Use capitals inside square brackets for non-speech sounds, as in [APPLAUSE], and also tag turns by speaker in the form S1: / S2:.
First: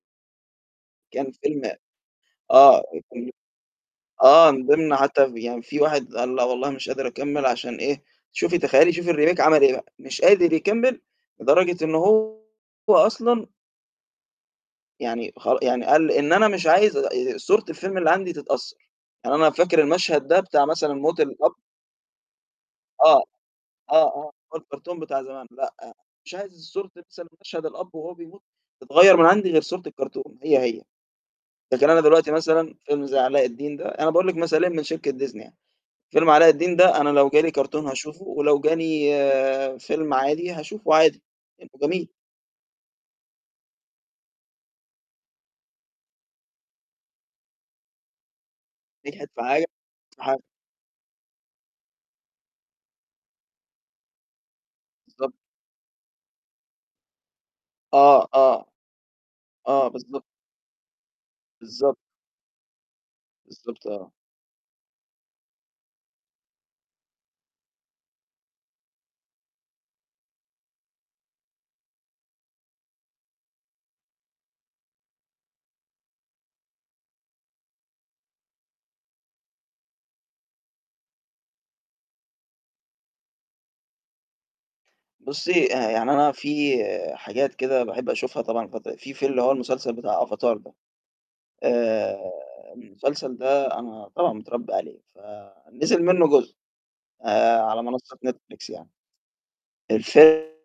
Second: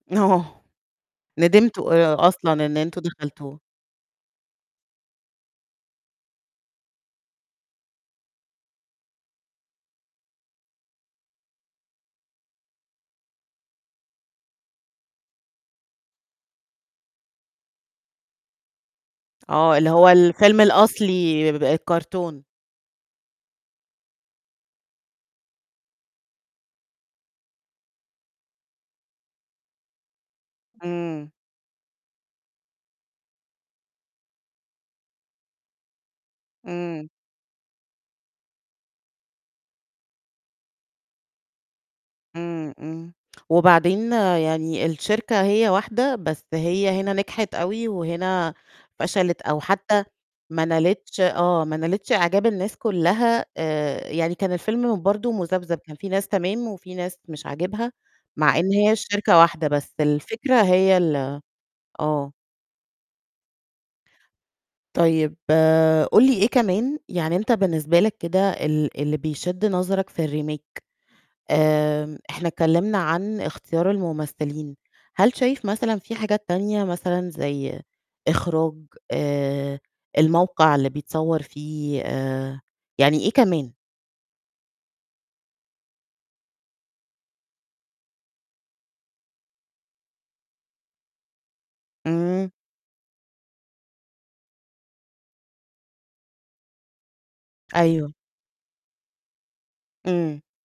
S1: آه
S2: كان فيلم
S1: ندمتوا آآ، أصلًا إن
S2: آه،
S1: أنتم
S2: كان
S1: دخلتوه.
S2: آه من ضمن حتى يعني فيه واحد قال: "لأ والله مش قادر أكمل" عشان إيه؟ شوفي تخيلي شوفي الRemake عمل إيه بقى، مش قادر يكمل لدرجة إن هو أصلًا يعني خر يعني قال: "إن أنا مش عايز آآ صورة الفيلم اللي عندي تتأثر" يعني أنا
S1: آه،
S2: فاكر
S1: اللي هو
S2: المشهد ده
S1: الفيلم
S2: بتاع مثلًا موت الأب
S1: الأصلي ب الكرتون.
S2: آه، آه، آه، هو الكرتون بتاع زمان لأ، مش عايز صورة [UNINTELLIGIBLE] مشهد الأب وهو بيموت تتغير من عندي غير صورة الكرتون هي هي،
S1: امم.
S2: لكن أنا دلوقتي مثلًا فيلم زي علاء الدين ده، أنا باقول لِك مثالين من شركة Disney يعني، فيلم علاء الدين ده أنا
S1: امم.
S2: لو جا لي كرتون هاشوفه، ولو جا لي فيلم عادي هاشوفه عادي، لأنه جميل.
S1: امم، امم، وبعدين يعني الشركة هي واحدة، بس هي هنا نجحت أوي، وهنا فشلت أو حتى
S2: [UNINTELLIGIBLE]
S1: ما نالتش آه، ما نالتش إعجاب الناس كلها آآ، يعني كان الفيلم برضو
S2: بالضبط.
S1: مذبذب، كان فيه ناس تمام وفيه ناس مش عاجبها،
S2: آه،
S1: مع
S2: آه،
S1: إن هي الشركة واحدة،
S2: آه،
S1: بس
S2: بالضبط.
S1: الفكرة هي ال
S2: بالضبط.
S1: آه.
S2: بالضبط، آه.
S1: طيب قُل لي إيه كمان يعني أنت بالنسبة لك كده ال اللي بيشد نظرك في الRemake آمم، إحنا اتكلمنا عن اختيار الممثلين، هل شايف مثلًا فيه حاجات تانية مثلًا زي إخراج؟ آآ، الموقع اللي بيتصور فيه؟ آآ، يعني إيه كمان؟
S2: بُصي آآ، يعني أنا فيه حاجات كده باحب أشوفها طبعًا الفتر فيه في اللي هو المسلسل بتاع Avatar ده، آآ،
S1: امم.
S2: المسلسل ده أنا طبعًا متربي عليه ف نزل منه جزء. آآ، على
S1: أيوه.
S2: منصة Netflix يعني.
S1: امم.
S2: الفي